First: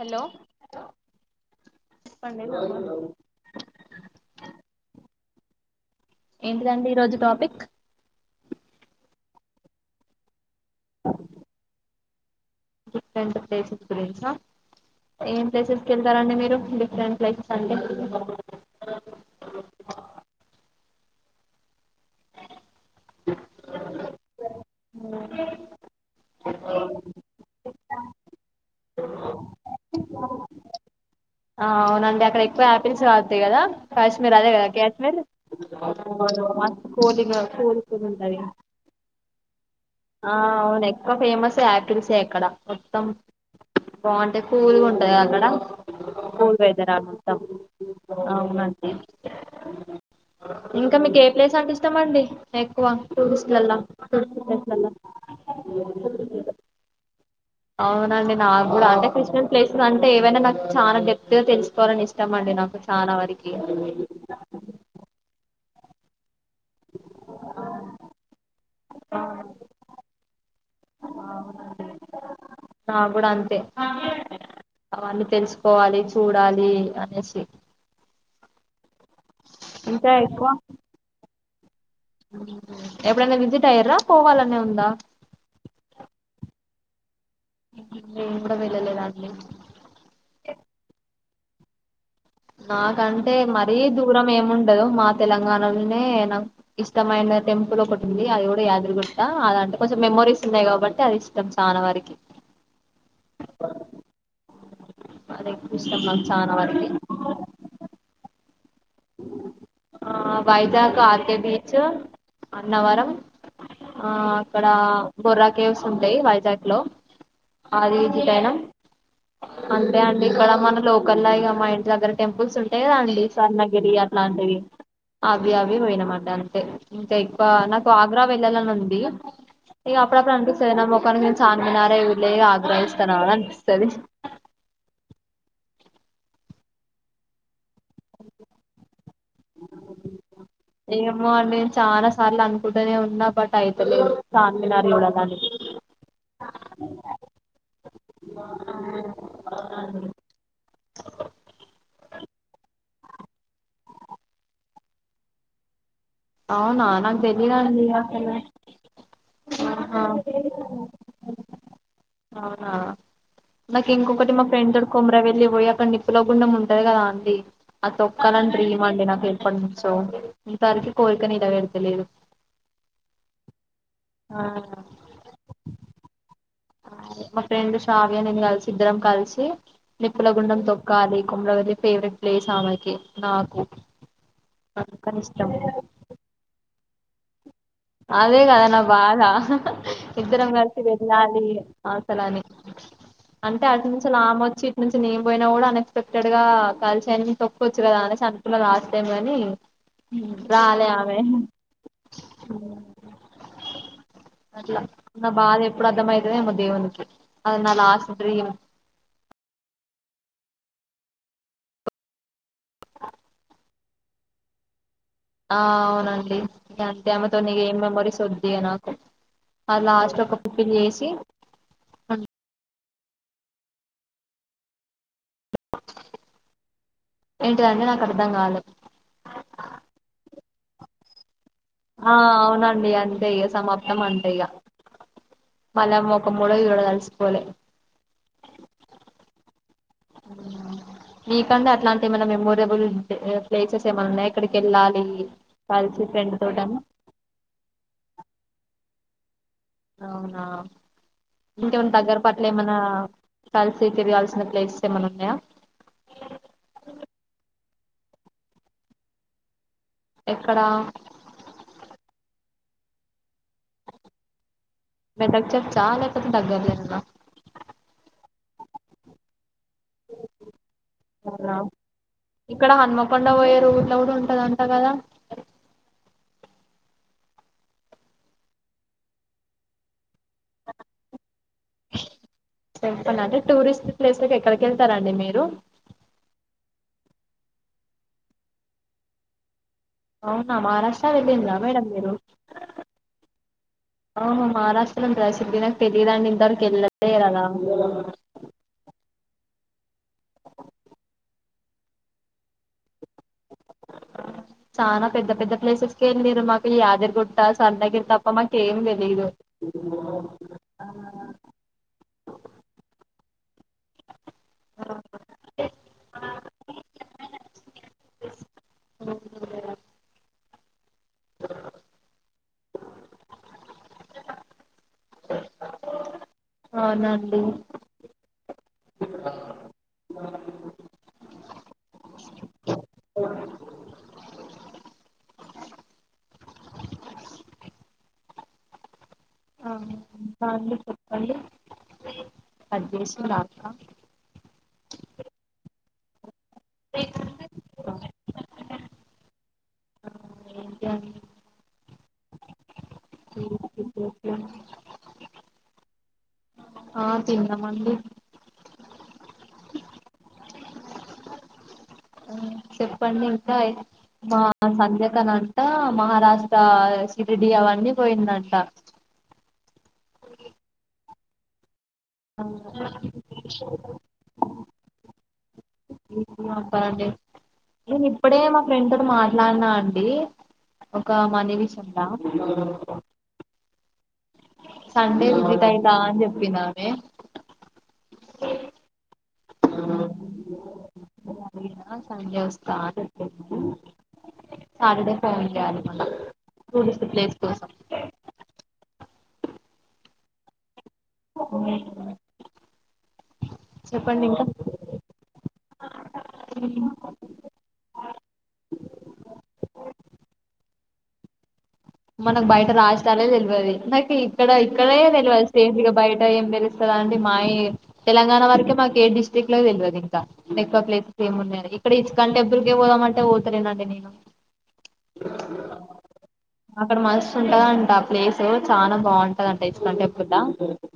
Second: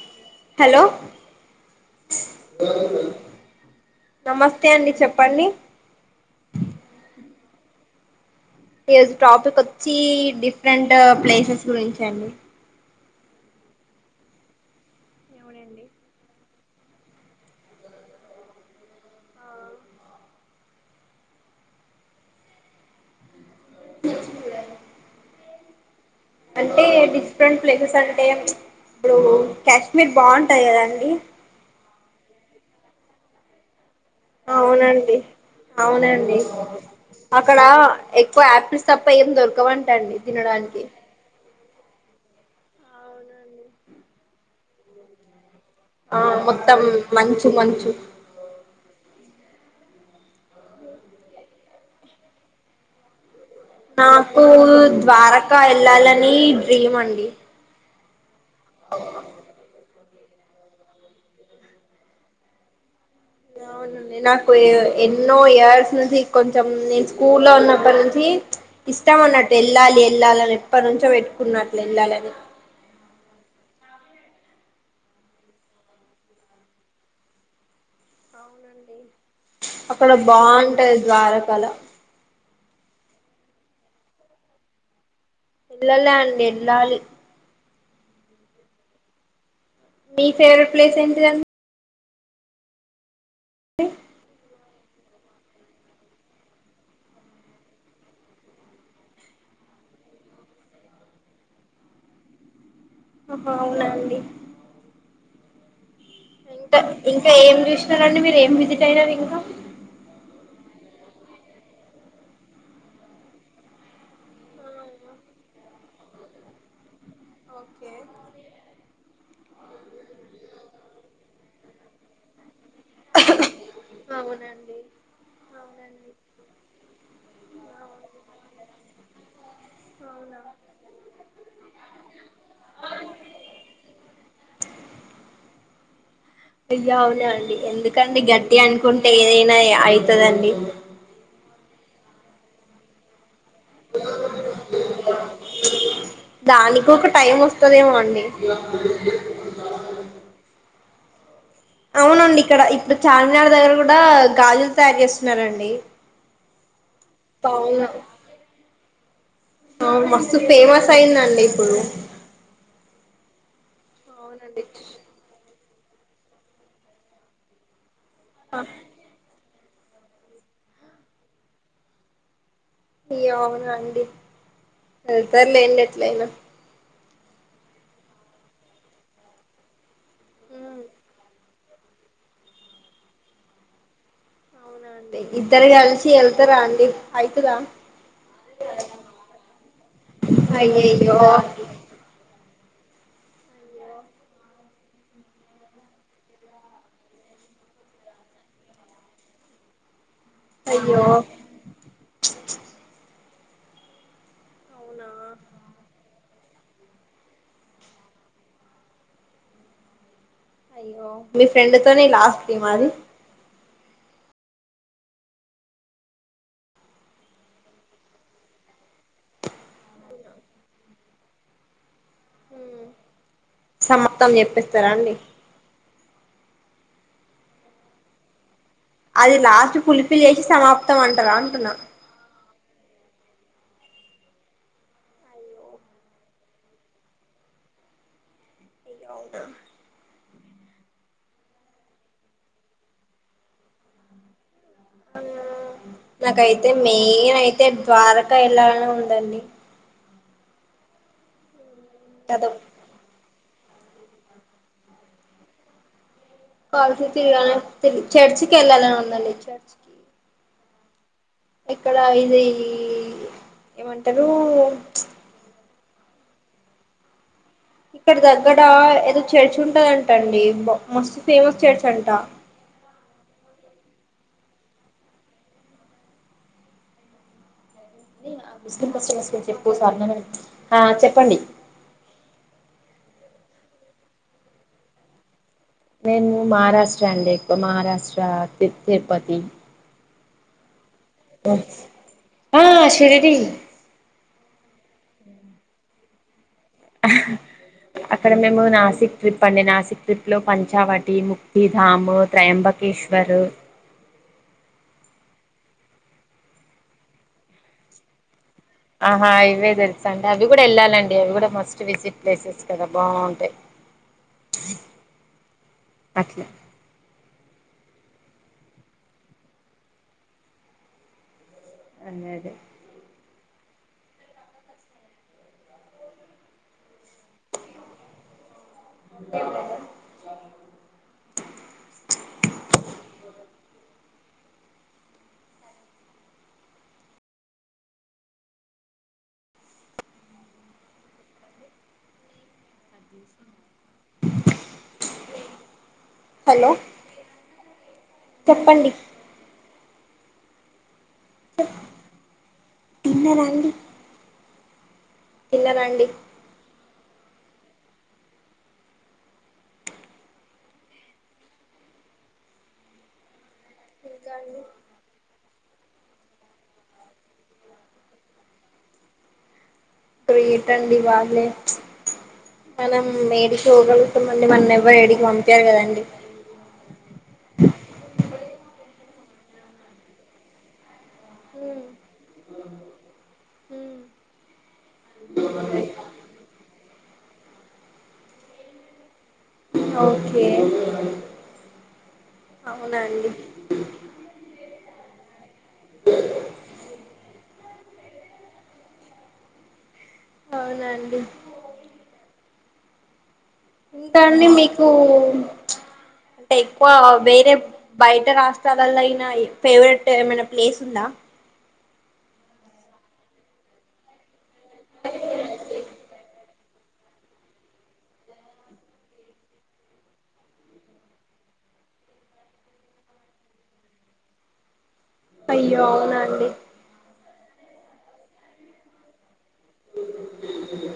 Hello hello చెప్పండి నమస్తే అండి చెప్ప చెప్పండి ఏంటిదండి ఈ రోజు టాపిక్ ఈరోజు టాపిక్ వచ్చి డిఫ్ డిఫరెంట్ ప్లేసెస్ గురించి రండి డిఫరెంట్ ప్లేసెస్ గురించా ఏం అవునండి ప్లేసెస్కి వెళ్తారండి మీరు డిఫరెంట్ ప్లేసెస్ అంటే [inaudible] [inaudible] అంటే డిఫరెంట్ ప్లేసెస్ అంటే ఇప్పుడు కాశ్మీర్ బాగుంటాయి కదాండి ఆ అవునండి అక్కడ ఎక్కువ ఆపిల్స్ కాస్తయి కదా కాశ్మీర్ అదే కద అవునండి కాశ్మీర్ అవునండి అక్కడ ఉంటది ఎక్కువ యాపిల్స్ తప్ప ఏం దొరకవండి ఆ అవును ఎక్కువ ఫేమస్ ఆపిల్స్ ఆపిల్స్ ఏ అక్కడ మొత్తం అవునండి బాగుంటది కూల్ గా ఉంటది అక్కడ ఆ కూల్ మొత్తం వెదర్ అంతా మంచు మంచు అవునండి అ ఇంకా మీకు ఏ ప్లేస్ అంటే ఇష్టమండి ఎక్కువ టూరిస్ట్లలా టూరిస్ట్ నాకు ప్లేస్లలా ద్వారక ఇంకా వెళ్ళాలని డ్రీమ్ అండి అవునండి నాకు కూడా అంటే కృష్ణుడి ప్లేసెస్ అంటే ఏవైనా నాకు చాలా డెప్త్ గా తెలుసుకోవాలని ఇష్టమండి నాకు చానా వారికి అవునండి నాకు ఎన్నో ఇయర్స్ నుంచి కొంచెం నేను స్కూల్లో ఉన్నప్పటి నుంచి ఇష్టం అన్నట్టు వెళ్ళాలి వెళ్ళాలని ఎప్పటి నుంచో పెట్టుకున్నట్లు వెళ్ళాలని నాకు కూడా అంతే అవన్నీ తెలుసుకోవాలి చూడాలి అనేసి అవునండి అక్కడ ఇంకా ఎక్కువ బాగుంటాది ద్వారక పల ఎప్పుడైనా విజిట్ అయ్యారా పోవాలనే ఉందా ఎల్లలే అండి ఎల్లాలి ఈవిడ వెళ్లలేదా అండి మీ ఫెవరెట్ ప్లేస్ ఏంటిది అండి నాకంటే మరీ దూరం ఏముండదు మా తెలంగాణలోనే నా ఇష్టమైన టెంపుల్ ఒకటి ఉంది అది కూడా యాద్రిగుట్ట అదంటే కొంచెం మెమోరీస్ ఉన్నాయి కాబట్టి అది ఇష్టం చన వారికి ఆహా అవునండి వారకి ఇష్టం నాకు ఇంకా చానావరకి ఇంకా ఏం చూసినారండి మీరు ఏం విజిట్ చేసినారు ఇంకా ఆ వైజాగ్ ఆర్కే బీచ్ అన్నవరం ఆ అక్కడ బొర్రా కేవ్స్ ఉంటాయి వైజాగ్ లో ఓకే అది విజిట్ అయినం అంతే అండి ఇక్కడ మన లోకల్ మా ఇంటి దగ్గర టెంపుల్స్ ఉంటాయిండి గిరి అట్లాంటివి అవునండి అవి అవి అవునండి పోయినామట అంతే ఇంకా ఇక్కు నాకు ఆగ్రా వెళ్ళాలని ఉంది ఇంక అప్పుడప్పుడు అవునా అనిపిస్తుంది ఒకకా నే చార్మినారా లే ఆగ్రా చూస్తానా అనిపి అనిపిస్తది అయ అవునా అండి ఎందుకండి గట్టిగ అనుకుంట అంటే ఏదైనా అయితదండి ఏమో అండి నేను చాలా సార్లు అనుకుంటూనే ఉన్నా బట్ అయితలేదు చార్మినార్ చూడాలని దానికి ఒక టైం వస్తుదేమో అండి అవునండి ఇక్కడ ఇప్పుడు చార్మినార్ దగ్గర కూడా గాజులు తయారు చేస్తున్నారండి అవునా నాకు తెలియదండి అవును అసలు ఆహా అవును మస్తు ఫేమస్ అయిందండి ఇప్పుడు అవునా నాకి ఇంకొకటి మా అవునండి ఫ్రెండ్ తోటి కోమరా వెళ్లిపోయా అక్కడ నిప్పులో గుండం ఉంటది కదా అండి ఆ తొక్కలో [unintelligible] నాకు పంపించావా అండి ఉంటా అండి కోరికనే గదడుగుత లేదు అవునా అండి వెళ్తారు లేండి ఎట్లయినా మా ఫ్రెండ్ షావయా నేను కలిసి ఇద్దరం కలిసి నిప్పుల గుండం తొక్కాలి కుమ్మ్రగది ఫేవరెట్ ప్లేస్ ఆమెకి నాకు అవునా అండి కష్టమే ఇద్దరు కలిసి వెళ్తారా అండి అయితదా అది అదే కదా నా బాధ ఇద్దరం కలిసి అయ్యయ్యో వెళ్ళాలి ని అంటే అటు నుంచి నాకొచ్చి ఇటు నుంచి నేన్ పోయినా కూడా అన్ఎక్స్పెక్టెడ్ గా కలిసి అయనంచి తొక్క్కచ్చు కదా అనేసి అంటున్నా లాస్ట్ టైమ్ ని రాలే అయ్యో ఆమె అట్లా అవునా నా బాధ ఎప్పుడు అర్థం అయితు పదంప దేవునికి అనాద ఆశత్రయం అయ్యో మీ ఫ్రెండ్ తోనే లాస్ట్ ఈ మరి ఆ అవునండి అంతే ఆమెతోటి ఏం మెమరీస్ ఉంటాయి నాకు అ లాస్ట్ లో ఒక ఫుఫిల్ చేసి సమత్తం చెప్పిస్తారా అండి ఏంటిదండి నాకు అర్థం కాలే అది లాస్ట్ పులిపి లే వేసి సమాప్తం అంటారా అంటున్నా ఆ అవునండి అంతే ఇక సమాప్తం అంతే ఇక మళ్ళా ముఖం కూడా చూడదల్సుకోలే డౌటా మీకంటే అట్లాంటి ఏమన్న మెమోరబుల్ ప్లేసెస్ ఏమన్న ఉన్నాయా ఇక్కడి నాకైతే తోటని మెయిన్ అయితే ద్వారకా ఎల్లాలనే ఉ దండి అవునా ఇంకేమన్న దగ్గర పట్ల అదొ ఏమన్నా కలిసి తిరగాల్సిన ప్లేసెస్ ఏమన్నా ఉన్నాయా చర్చ్కి వెళ్ళాలని ఉందండి చర్చ్ కి ఎక్కడా ఇక్కడ ఇది ఈ ఏమంటారు చాలా [unintelligible] ఇక్కడ దగ్గడా ఏదో చర్చ్ ఉం టదంట అండి మ ముస్లిం అవునా చర్చ్ అంట ఇక్కడ హన్మకొండ [unintelligible] ఉంటదంట కదా ముస్లిం ముస్లిం ఎక్కువ [unintelligible] ఆ చెప్పండి [unintelligible] టూరిస్ట్ ప్లేసెస్ కి ఎక్కడికి వెళ్తారండి మీరు నేను మహారాష్ట్ర అండి ఎక్కువ. మహారాష్ట్ర తిరుపతి అవునా మహారాష్ట్ర వెళ్ళిండ్రా మేడం మీరు ఆ శిరిడీ ఆహ మహారాష్ట్రలో [unintelligible] నాకు తెలీదండి గెళ్ళలే కదా అక్కడ మేము నాసిక్ ట్రిప్ అండి నాసిక్ ట్రిప్ లో పంచావటి ముక్తి ధాము త్రయంబకేశ్వర్ చానా పెద్ద పెద్ద ప్లేసెస్ కె ఎల్లేరు. మాకు ఈ యాదిరిగుట్ట స్వామి దగ్గరికి తప్ప మాకు ఏం తెలీదు ఆహా ఇవే తెలుసండి అట్ల [inaudible] అదే అదే ఆ అదండీ ఆ బాండి చెప్పండి అద్దేశం రాక్క హలో చెప్పండి [inaudible] తిన్నార అండి ఇప్పుడొత్తన్న తిన్నారా అండి ఆ తిన్నామండి చెప్పండి ఇంకా ఇంకా మా అండి సంధ్యగా నా ఆ మహారాష్ట్ర శిరిడి అవన్నీ పోయిందంట గ్రేటండి వాళ్ళే మనం ఏడికి పోగలుగుతామండి మనల్ని ఎవ్వరు ఏడికి పంపారు కదండి నేను ఇప్పుడే మా వింటూ మాట్లాడినా అండి ఒక మనీ విషయం లో సండే [unintelligible] అయిందా అని చెప్పినామే అ ఓకే ఆ సండే వస్త అవునా అండి సాటర్డే ఫోన్ చేయాలి. మళ్ళ టూరిస్ట్ ప్లేస్ కోసం అవునా అండి మ్మ్ హ్మ్ ఇంకా అండి మీకు అంటే ఎక్కువ వేరే బయట రాష్ట్రాలలో అయినా ఫేవరెట్ ఏమైనా ప్లేస్ ఉందా మనకు బయట రాజధానే తెల్వదు ఇక ఇక్కడ ఇక్కడే తెలవదు సే ఇగ బయట ఏం తె స్తా అండి మా తెలంగాణ వరకే మాకు ఏ డిస్టిరిక్ట్ లో తెల్వదు ఇంకా ఎక్కువ ప్లేసెస్ ఏమిన్నయో ఇక్కడ ఇస్కాన్ టెంపుల్ కి పోదామంటే పోతలేనండి నేను అయ్యో అవునాండి అక్కడ మస్తు ఉంటద అంట ఆ ప్లేసు చాలా బాగుం ంటదంట ఇస్కాన్ టెంపుల్లా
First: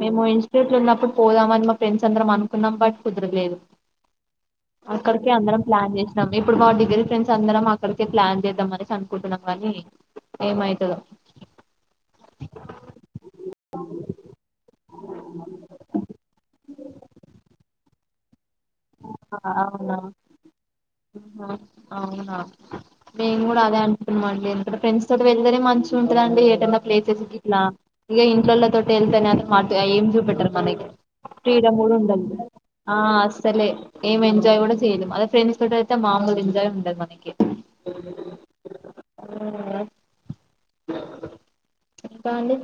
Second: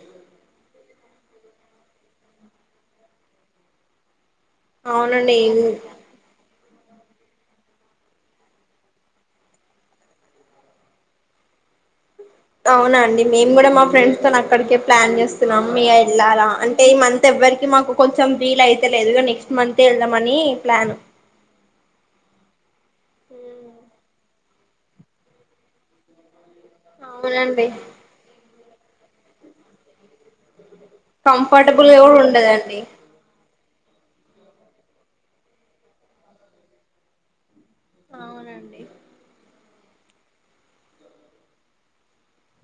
మేము ఇన్స్ట్యూట్ లో ఉన్నప్పుడు పోదామని మా ఫ్రెండ్స్ అందరం అనుకున్నాం బట్ కుదరలేదు. అక్కడికే అవునండి అందరం ప్లాన్ చేసినమ్ ఇప్పుడు మా డిగ్రీ ఫ్రెండ్స్ అందరం అక్కడికే ప్లాన్ చేద్దామ అనేసి అనుకుంటున్నాం కానీ ఏమయితదో అవునా అండి మేము కూడా మా ఫ్రెండ్స్ తో అక్కడికే ప్లాన్ చేస్తున్నాం ఇగ వెళ్ళాలా అంటే ఈ మంత్ ఎవ్వరికి మాకు కొంచెం వీల్ అయితేలేదు నెక్స్ట్ మంత్ అవునా వెళ్దామని ప్లాన్ అవునా మేమ్ గూడా అదే అనుకున్నం ఫ్రెండ్స్ తోటి వెళ్తేనే మంచిగ ఉంటదండి ప్లేసెస్ గిట్ల అవునండి ఇగ ఇంట్లోల్ల తో వెళ్తానని మాకేం చూపెట్టరు కని కంఫర్టబుల్ గా కూడా ఉండదండి. లే ఏం ఎంజాయ్ కూడా చేయలేం అదే ఫ్రెండ్స్ తో అయితే మాములు ఎంజాయ్ ఉండదు మనకి అవునండి హ కాాల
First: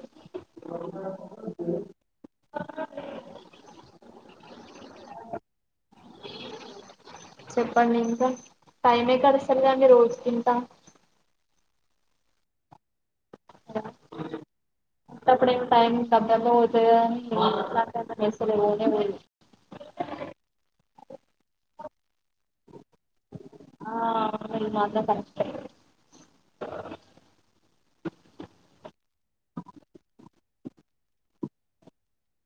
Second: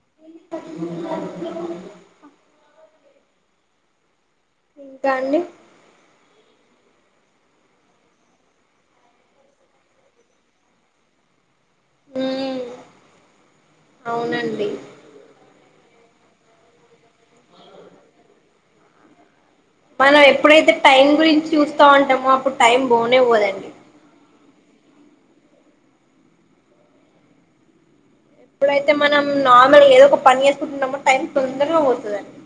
ఇంకా అండి చెప్పండి ఇంకా టైమే గడుస్తలేదండి రోజు కింత హ అవునండి అప్పుడేమో టైం టక్ టక పోతదిగని ఇట్లాంటి టైం ల అస్సలు పోనే పోదు మనం ఎప్పుడైతే టైం గురించి చూస్తా ఉంటామో అప్పుడు టైం బోనే పోదండి ఆ ఇది మాత్రం కరెక్టే ఎప్పుడైతే మనం నార్మల్ ఏదో ఒక పని చేేసుకుంటున్నామో టైం తొందరగా పోతదండి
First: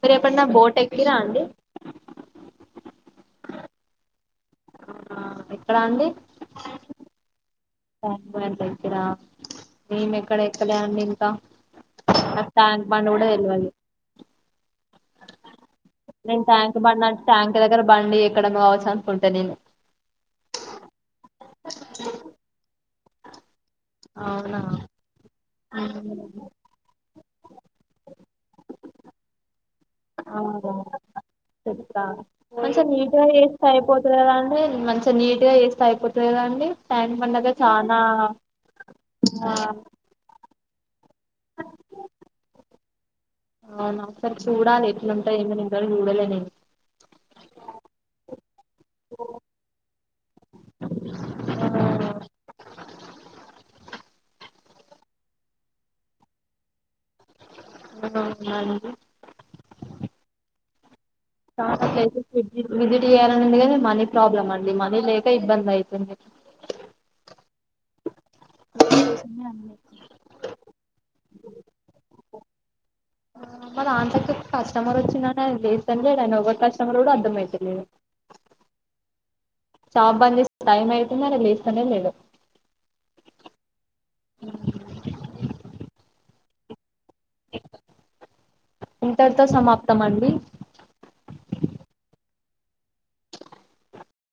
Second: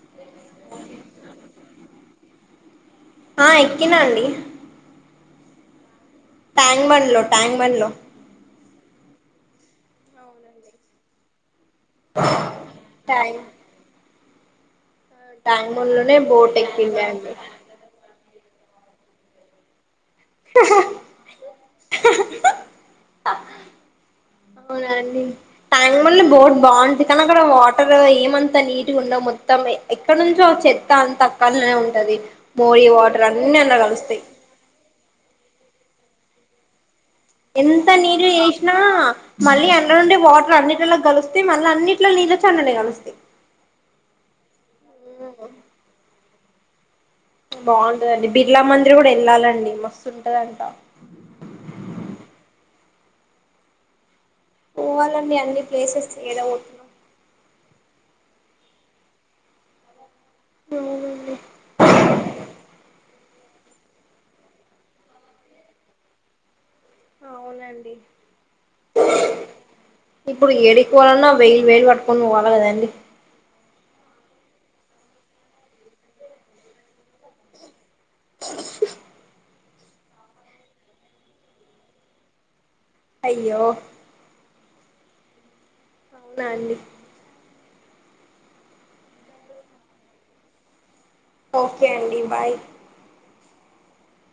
మీర ఎప్పుడన్నా బోట్ ఎక్కిరా అండి ఆ ఎక్కినా అండి ఎక్కడ అండి ట్యాంగ్మన్ లో ట్యాంగ్మన్ లో ట్యాంక్ బండ్ ఎక్కిరా మేము ఎక్కడ ఎక్కలే అండి ఇంకా మాక్ ట్యాంక్ బండి కూడా తెల్వదు. టా నేను ట్యాంక్ బండి అ ట్యాంక్ దగ్గర బండి అక్కడ బావచ్చ అనుకుంట నేను హి అవునా అవునండి ట్యాంక్ బండ్లో బోర్డు బాగుంది కానీ అక్కడ వాట వాటరు ఏమంతా నీటు ఉండో మొత్తంమే ఎక్కడ నుంచో అవునా? చెత్త అంత అక్కనే చెప్తా ఉంటది మంచిగా మోరి నీట్గా వాటర్ అన్ని చేస్తే అయిపోతది అల్లగలుస్తాయి కదా అండి మంచిగా నీట్గా చేస్తే అయిపోతది కదా అండి ట్యాంక్ బండ్ దగ్గర ఎంత చానా నీటిగా చేసినా ఆ మళ్ళీ అల్లనుండే వాట అన్నిటిలో గలుస్ అవునా ఒకసారి చూడాలి ఎట్లుంటై ఏమేం ఉంటాయి ఇంతవరకు చూడలే నేను బాగుంటదండి బిర్లా మందిర కూడా వెళ్ళాలండి మస్తు ఉంటదంట పోవాలన్నీ అన్ని ప్లేసెస్ ఏడా పోతనొ అ అవునా అండి హ్మ్ చానా ప్లేసెస్ విజిట్ విజిట్ చేయాల ఉందికని మనీ ప్రాబ్లమ్ అండి మనీ లేక ఇబ్బంది అయితుంది అవును అందుకోసమే అన్ని ఇప్పుడు ఏడికి పోవాల వెలు వేలు పట్టుకోని పోవాల కదండి మా నాన్సీ అక్కకు కస్టమర్ వచ్చిడు అన్నది లేస్తనే లేడు ఆయనే ఎవరు కస్టమర్ కూడా అర్థమైత లేడు షాప్ బంద్ చేసి టైం అయితాంది ఆయన లెత్తనే లేడు అయ్యో అవునా అండి ఇంతటితో సమాప్తం అండి ఒకే అండి బాయ్